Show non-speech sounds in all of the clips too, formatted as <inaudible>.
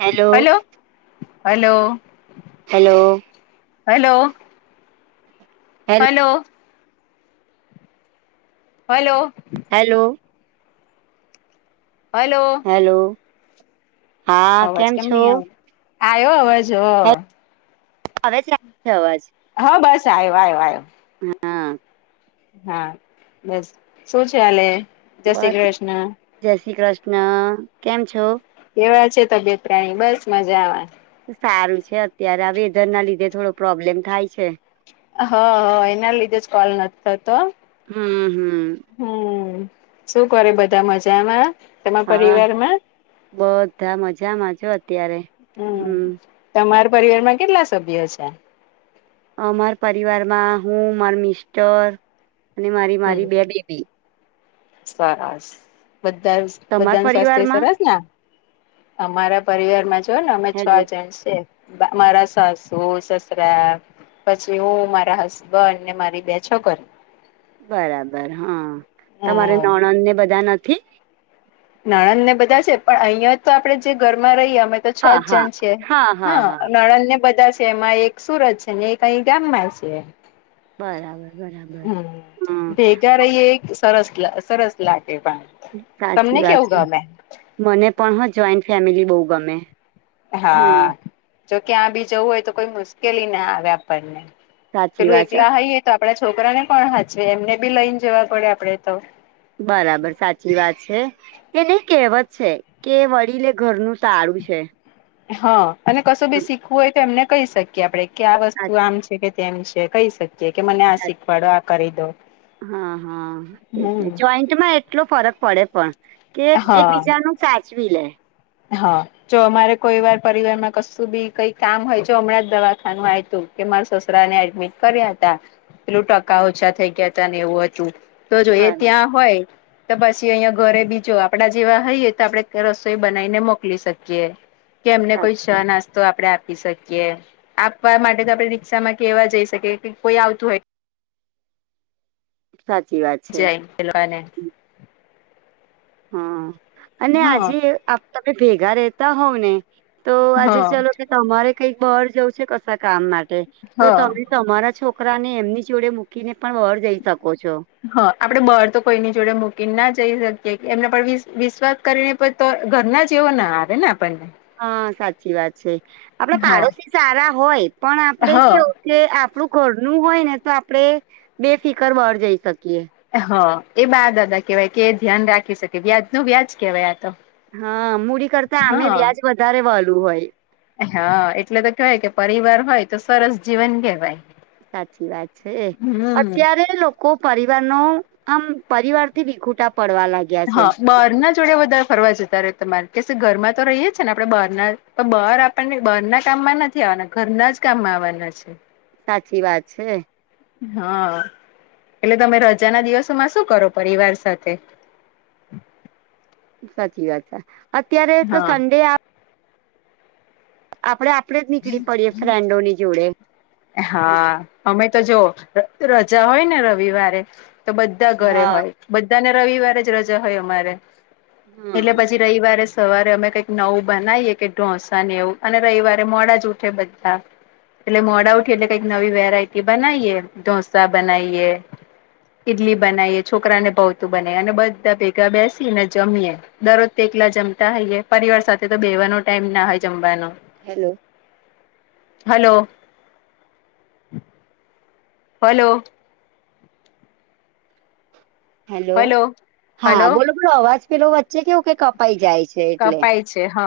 Hello hello hello. Hello. Hello hello hello. Hello. Hello. Hello. Hello હા અવાજ કેમ છો? નહી આવે આવ્યો હવે જો. હવે જ રાખ છે અવાજ. હા બસ આવ આવ આવ્યો. હા. હા, બસ શું છે હલે? બસ જય શ્રી કૃષ્ણ કેમ છો? કેવા છે તબિયત? મજા આવેવા. સારું છે અત્યારે આ વેધર ના લીધે થોડો પ્રોબ્લેમ થાય છે. હ હ એના લીધે જ કોલ નથી થતો. હમ હમ હમ શું કરે બધા મજામાં તમારા હા પરિવારમાં? બધા મજામાંજો હમ, તમારા પરિવારમાં કેટલા સભ્યો છે? અ મારા પરિવારમાં હું માર મિસ્ટર, અને મારી હમ મારી બે બેબી. સરસ, બધા તમાર બધાનું સ્વાસ્થ્ય પરિવારમાં સરસ ને. અમારા પરિવારમાં જો ને અમે છ હેલો જણ છ. મારા સાસુ સસરા. પછી હું મારા હસબન્ડ ને મારી બે છોકરી. બરાબર હા તમારે હમ નણન ને બધા નથી? નાણંદ ને બધા છે પણ અહિયાં તો આપડે જે ઘરમાં રહીએ અમે તો છ જ જન છે હા નણંદ ને બધા છે એમાં એક સુરત છે ને એક અહી ગામ માં છે. બરાબર. બરાબર હા હમ એક સરસ લાગે પણ. તમને સાચી વાત કેવું છે, ગમે મને પણ હો જોઈન્ટ ફેમિલી બહુ ગમે. હા, જોકે આ બી જવું હોય તો કોઈ મુશ્કેલી ના આવે આપણને. સાચી પેલું વાત છે એકલા હઈએ તો આપડા છોકરાને પણ હાચવે એમને બી લઈને જવા પડે આપડે તો. બરાબર સાચી વાત છે, એ ન કેવત છે કે વડીલે ઘરનું તારું છે. હા અને કશું ભી હમ શીખવું હોય તો એમને કહી શકીએ આપડે કે આ વસ્તુ આમ છે કે તેમ વિશે કહી શકીએ કે મને આ અચ્છા શીખવાડો આ કરી દો, હમ. એમાં એટલો ફરક પડે પણ કે એક હા બીજા ન સાચવી લે. હા જો અમારે કોઈ વાર પરિવાર માં કશું બી કઈ કામ હોય, જો હમણાં જ દવાખાનું આય તો. કે મારા સસરાને એડમિટ કર્યા હતા, પેલું ટકા ઓછા થઈ ગયા હતા ને એવું હતું. તો જો એ બરાબર ત્યાં હોય, તો પછી અહંયા ઘરે બીજો આપડા જેવા હઈએ તો આપડે રસોઈ બનાને મોકલી શકીએ, કે એમને સાચી કોઈ ના તો આપડે આપી શકીએ, આપવા માટે તો આપડે રિક્ષામાં કેવા જઈ શકીએ કે કોઈ આવતું હોય. સાચી વાત છે. એને હા, અને હા આજે તમે ભેગા રહેેતા હોવ ને. તો આજે હા ચલો કે તમારે કઈક બહાર જવું છે કશ કામ માટે, તો હા તમે તમારા છોકરા ને એમની જોડે મૂકીને પણ વહર જઈ શકો છો. હ આપડે બહાર તો કોઈની જોડે મૂકીને ના જઈ શકીએ એમના પર વિ વિશ્વા કરીને પ ો ઘરના ના આવે ને આપણને હા સાચી વાત છે, આપડે હા પાડોશી સારા હોય પણ આપડે હા કેવુ કે આપણું ઘર નું હોય ને તો આપડે બે ફિકર બાર જે શકીએ હ એ બા દાદા કેવાય કે ધ્યાન રાખી શકે વ્યાજ નુ વ્યાજ કેવાય આ તો હ મૂડી કરતા આમે હા વ્યાજ વધારે વાલુ હોય હા એટલે તો કેવાય કે પરિવાર હોય તો સરસ જીવન કેહેવાય સાચી વાત છે, અત્યારે લો કો પરિવારનો આમ પરિવાર થી વિખુટા પડવા લા હ બારના જ જોડે વધારે ફરવા જતા રે તમારે કશે ઘરમાં તો રહીએ છે, ને આપડે બહારના બાર પણ બહારના કામમાં નથી આવવાના ઘરના જ કામ આવવાના છે. સાચી વાત છે. હ એટલે તમે રજાના દિવસોમાં શું કરો પરિવાર સાથે સાચી વાત છે, અત્યારે તો હા સડે આ આપડે આપડે જ નીકળી પડીએ ફ્રેન્ડોની જોડે હમ હા અમે તો જોઓ રજા હોય ને રવિવારે તો બધા ઘરે હા હોય બધાને રવિવાર જ રજા હોય અમારે હમ એટલે પછી રયવારે સવારે અમે કઈક નવું બનાવીએ કે ઢોસા નેવું અને રવિવા મોડા જ ઉઠે બધા એટલે મોડા ઉઠી એટલે કઈક નવી વેરાયટી બનાવીએ ઢોંસા બનાવીએ ઇડલી બનાવીએ છોકરા ને ભાવતું બનાવીએ અને બધા ભેગા બેસી ને જમીએ દરરોજ તે એકલા જમતા હોઈય પરિવાર સાથે તો બેવાનો ટાઈમ ના હોય જમવાનો hello. Hello. Hello. Hello hello હા હલો બોલો બોલો અવાજ પેલો વચ્ચે કેવું કે કપાઈ જાય છે એટલે કપાય છે, હ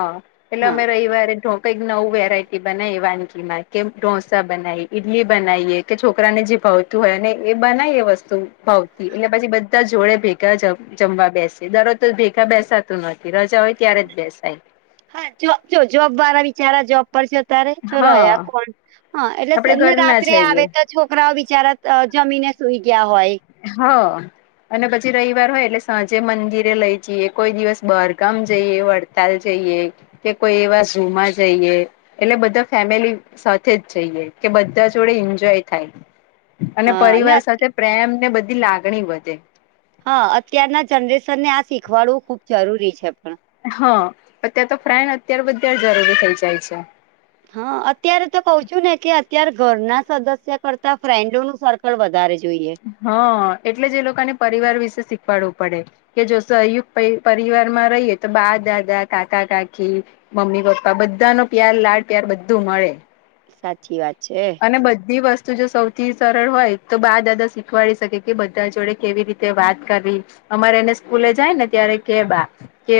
એટલે હા અમે રવિવારે ઠો કંઈક નવું વેરાયટી બનાવી વાનગી માં કે ઢોસા બનાવી ઇડલી બનાવીએ કે છોકરાને જે ભાવતું હોય અને બનાય એ વસ્તુ ભાવતી એટલે પછી બધા જોડે ભે ગા જમવા બેસે દરરોજ ભેગા બેસાતું નથી રજા હોય ત્યારે જ બેસાય હા જો જો જોબ વાળા વિચારા જોબ પર રેય તો રહ્યા હા કોણ આપડે હ ને ઘરના રાત્રે જઈએ આવે તો છોકરાઓ બિચારા અ જમીને સુઈ ગયા હોય હ. અને પછી રયવાર હોય એટલે સાંજે મંદિરે લઈ જીએ કોય દિવસ બહારગામ જઈએ વળ તાલ જઈએ કે કોઈ એવા ઝૂમાં જઈએ એટલે બધા ફેમિલી સાથે જ જઈએ કે બધા જોડે એન્જોય થાય અને હા ને પરિવાર સાથે પ્રેમ ને બધી લાગણી વધે હ અત્યારના જનરેશનને આ શીખવાડવું ખૂબ જરૂરી છે, પણ હ અત્યાં તો ફ્રાયન અત્યારે બધ જરૂરી થઈ જાય છે. હ અત્યારે તો કઉ છું ને કે અત્યારે ઘરના સદસ્ય કરતા ફ્રેન્ડોનું સર્કલ વધારે જોઈએ હ એટલે જ એ લોકોને પરિવાર વિશે શીખવાડવું પડે કે જો સયુક્ત પય પરિવારમાં રહીએ તો બા દાદા કાકા કાકી મમ્મી પપ્પા બધાનો લાડ પ્યાર બધું મળે સાચી વાત છે. અને બધી વસ્તુ જો સૌથી સરળ હોય તો બા દાદા શીખવાડી શકે કે બધા જોડે કેવી રીતે વાત કર, અમારે એને સ્કૂલે જાય ને ત્યારે કે બા કે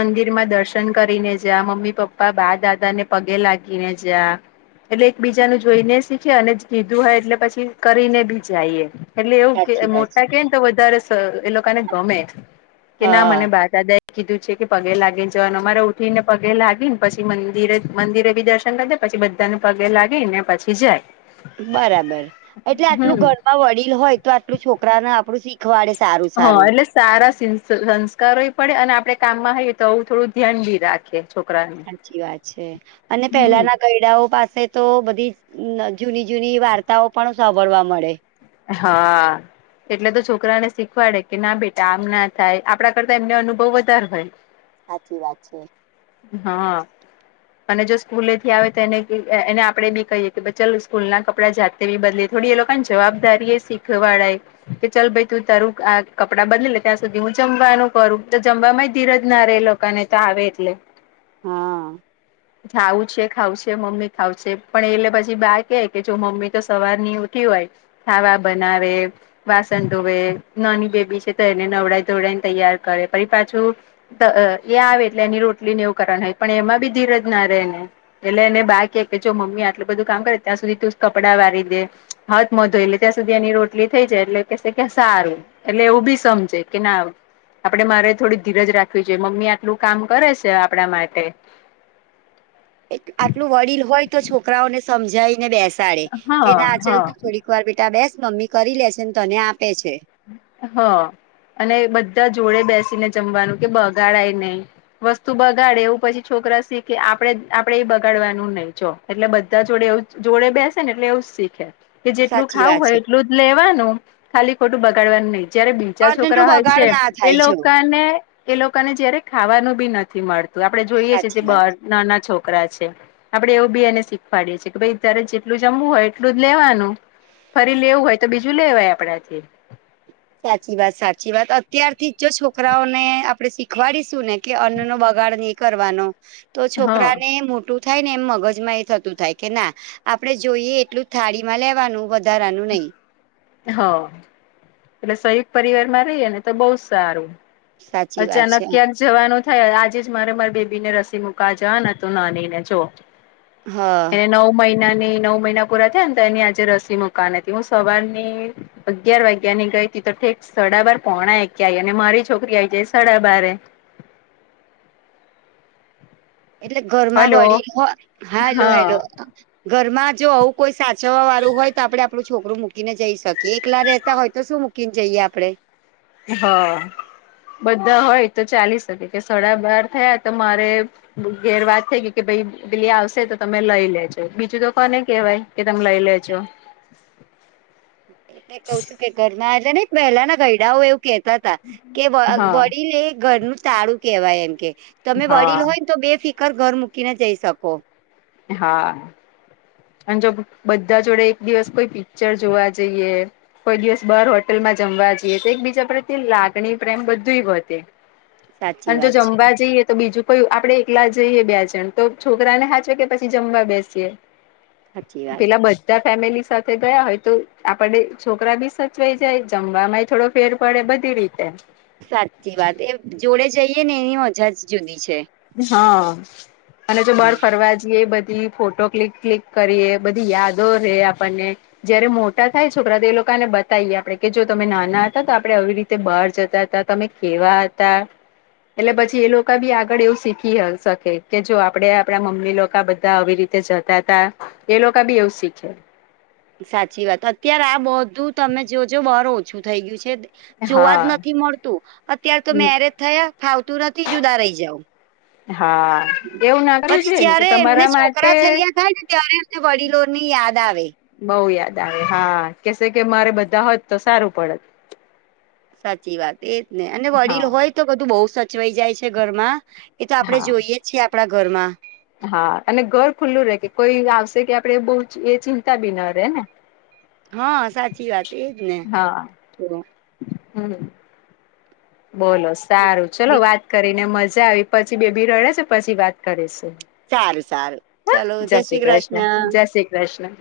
મંદિરમાં દર્શન કરીને જ મમ્મી પપ્પા બા દાદા ને પગે લાગીને જ. એટલે એકબીજા ને જોઈને શીખેએ અને કીધું હોય એટલે પછી કરીને બી જઈએ. એટલે સાચી એવું વાત છે. મોટા કે ને તો વધારે એ લોકોને ગમે, કે ના મને હા બા દાદા કીધું છે કે પગે લાગી ને જવાને અમારે ઉઠી ને પગે લાગી ને પછી મંદિરે મંદિરે ભી દર્શન કરી દે. પછી બધાને પગે લાગી ને પછી જાય. બરાબર, એટલે આટલું હમ ઘરમાં વડીલ હોય તો આટલું છોકરાને આપણું શીખ હા એટલે સારા સંસ્કારો પડે અને આપડે કામ હાઈએ તો આવું થોડું ધ્યાન બી રાખે. છોકરાને સાચી વાત છે, અને હમ પેલાના ગયડાઓ પાસે તો બધી જૂની જૂની વાર્તાઓ પણ સાંભળવા મળે. હા. એટલે તો છોકરાને શીખવાડે કે ના બેટા આમ ના થાય આપડા કરતા એમને અનુભવ વધારે હોય. <inaudible> હાચી વાત છે. હા. અને જો સ્કૂલે થી આવે તો એને એને આપડે બી કહીએ કે ચાલ સ્કૂલ ના કપડા જાત તેવી બદલે થોડી એ લોકોને જવાબદારી એ શીખવાડાય એ. કે ચાલ ભાઈ તું તારું આ કપડાં બદલે લે ત્યાં સુધી જમવાનું કરું તો જમવા ધીરજ ના રહે લો કાને તો આવે એટલે, હા ખાવું છે ખાવુ છે મમ્મી. ખાવશે પણ એલે પછી બા કે કે જો મમ્મી તો સવાર ની ઉઠી હોય. ખાવા બનાવે. વાસણ ધોવે નાની બેબી છે તો એને નવડાઈ ધોવડાઈને તૈયાર કરે પરી પાછું. એ આવે એટલે એની રોટલી ને હોય પણ એમાં બી ધીરજ ના રહે ને. એટલે એને બા કે કે જો મમ્મી આટું બધું કામ કરે ત્યાં સુધી તું કપડાં વારી દે. મધો એટલે ત્યાં સુધી એની રોટલી થઈ જાય એટલે કે કે સારું એટલે એવું બી સમજે કે ના. આપડે મારે થોડી ધીરજ રાખવી જોઈએ મમ્મી આટલું કામ કરે છે આપડા માટે. આટલું વડીલ હોય તો છોકરાઓને સમજાય ને બેસાડે, કે હા ના ચાલ હા તો થોડી એકવાર બેટા બેસ મમ્મી કરી લે છે ને તને આપે છે. હ અને બધા જોડે બેસીને જમવાનું કે બગાડાય નહી. વસ્તુ બગાડે એવું પછી છોકરા શીખે આપડે આપડે એ બગાડવાનું નહી જો. એટલે બધા જોડે જોડે બેસે ને એટલે એવું જ શીખે. કે જેટલું સાચી ખાવું વાત હોય છે એટલું જ લેવાનું. ખાલી ખોટું બગાડવાનું નહી જયારે બીજા અન્નનો છોકરા હોય બગાડ છે, ના એ થાય જો લોકાને એ લોકોને જયારે ખાવાનું બી નથી મળતું આપડે જોઈએ છીએ જે સાચી બ વાત નોના છો છોકરા છે, આપડે એવું બી એને શીખવાડીએ કે ભાઈ તારે જેટલું જમવું હોય એટલું જ લેવાનું. ફરી લેવું હોય તો બીજું લેવાય આપડાથી. સાચી વાત સાચી વાત અત્યારથી જ જો છોકરાઓને આપડે શીખવાડીશું ને. કે અન્ન નો બગાડ નહીં કરવાનો, તો હા છોકરાને મોટું થાય ને એમ મગજમાં એ થતું થાય કે ના, આપડે જોઈએ એટલું થાળી માં લેવાનું વધ ધારાનું નહી હ, એટલે સંયુક્ત પરિવારમાં રહીએ ને તો બહું સારું. સાચી વાત છે અચાનક ક્યા જવાનું થાય આજે જ મારે મારી બેબી ને રસી મુકવા જવાને હતું નાનીને જો. હા એને નવ મહિના ની નવ મહિના પૂરા થયા ને તો એની આજે રસી મુકવાની હતી હું સવારની અગિયાર વાગ્યાની ગઈ હતી તો ઠેક સડાબાર પોણા એકે આવી અને મારી છોકરી આ જે સાડા બારે. એટલે ઘરમાં હલો વડીલ હો હા હેલો હેલો ઘરમાં જો આવું કોઈ સાચ જોવા વાળું હોય તો આપડે આપડું છોકરું મૂકીને જઈ એકલા રહેતા હોય શું મૂકીને જઈએ આપડે. હા, બધા હોય તો ચાલી શકે કે સડા બાર થયા તો મારે ઘેર વાત થઈ ગય કે ભઈ પેલી આવશે તો તમે લઈ લેજો બીજું તો કોને કહેવાય. કે તમે લઈ લેજો. મેં કહું છું કે ઘરના જે ને પહેલા ના ઘયડાઓ એવું કેહેતા તા કે હા વડીલ એ ઘરનું તાળું કેહેવાય એમ કે તમે વડીલ હા હોયને તો બે ફિક ઘર ઘર મૂકીને જઈ શકો. એ હા. એમ જો બધા જોડે એક દિવસ કોઈ પિક્ચર જોવા જઈએ કોઈ દિવસ બાર હોટલમાં જમવા જઈએ તો એકબીજા પપ્રતિ લાગણી પ્રેમ બધું હી બોહતે. સાચી અને વાત જો છે જમવા બીજું કોઈ આપડે એકલા જઈએ બે જણ તો છોકરાને હાચવે કે પછી જમવા બેસીએ. સાચી વાત પેલા બચ બધા ફેમિલી સાથે ગયા હોય તો આપડે છોકરા બી સચવાઈ જાય જમવા માંય થોડો ફેર પડે બધી રીતે. સાચી વાત એ જોડે જઈએ ને એની મજા જ જુદી છે. હા અને જો બાર હમ, ફરવા જઈએ બધી ફોટો ક્લિક ક્લિક કરી એ બધી યાદો રે આપણને જયારે મોટા થાય છોકરા તો લોકોને બતાવીએ આપડણે જો તમે નાના હતા તો આપડે આવી રીતે બહાર જતા હતા. તમે કેવા હતા એટલે પછી એ લોકો બી આગળ એવું શીખી હ શકે કે જો આપડે આપડા મમ્મી લોકો બધા આવી રીતે જતા તા એ લોકા બી એવું શીખે. સાચી વાત અત્યારે આ બધું તમે જોજો બહાર ઓછું થઈ ગયું છે. જોવા જ હા નથી મળતું અત્યાર તો મેરેજ થયા ફાવતું નથી જુદા રહી જાવ. એ હા. એવું ના કરવું પછી જોઈએ ને કે જ્યારે એમને તમારા માટે છોકરા થૈયા થાય ને ત્યારે એમને વડીલો ની યાદ આવે. બઉુ યાદ આવે હા કેસે કે મારે બધા હોત તો સારું પડત. સાચી વાત એજ ને અને વડીલ હા હોય તો બધું બહુ સચવાઈ જાય છે ઘરમાં એ તો આપડે હા જોઈએ છીએ આપડા ઘરમાં. હા અને ઘર ખુલ્લું રે કે કોઈ આવશે કે આપડે બહુ એ ચિંતા બી ના રેહ ને. હ સાચી વાત. એજ ને હા, તો હમ્મ. બોલો સારું ચલો વાત કરીને મજા આવી પછી બેબી રડે છે પછી વાત કરીશું. સારું સારું હા ચલો. જય શ્રી કૃષ્ણ. જય શ્રી કૃષ્ણ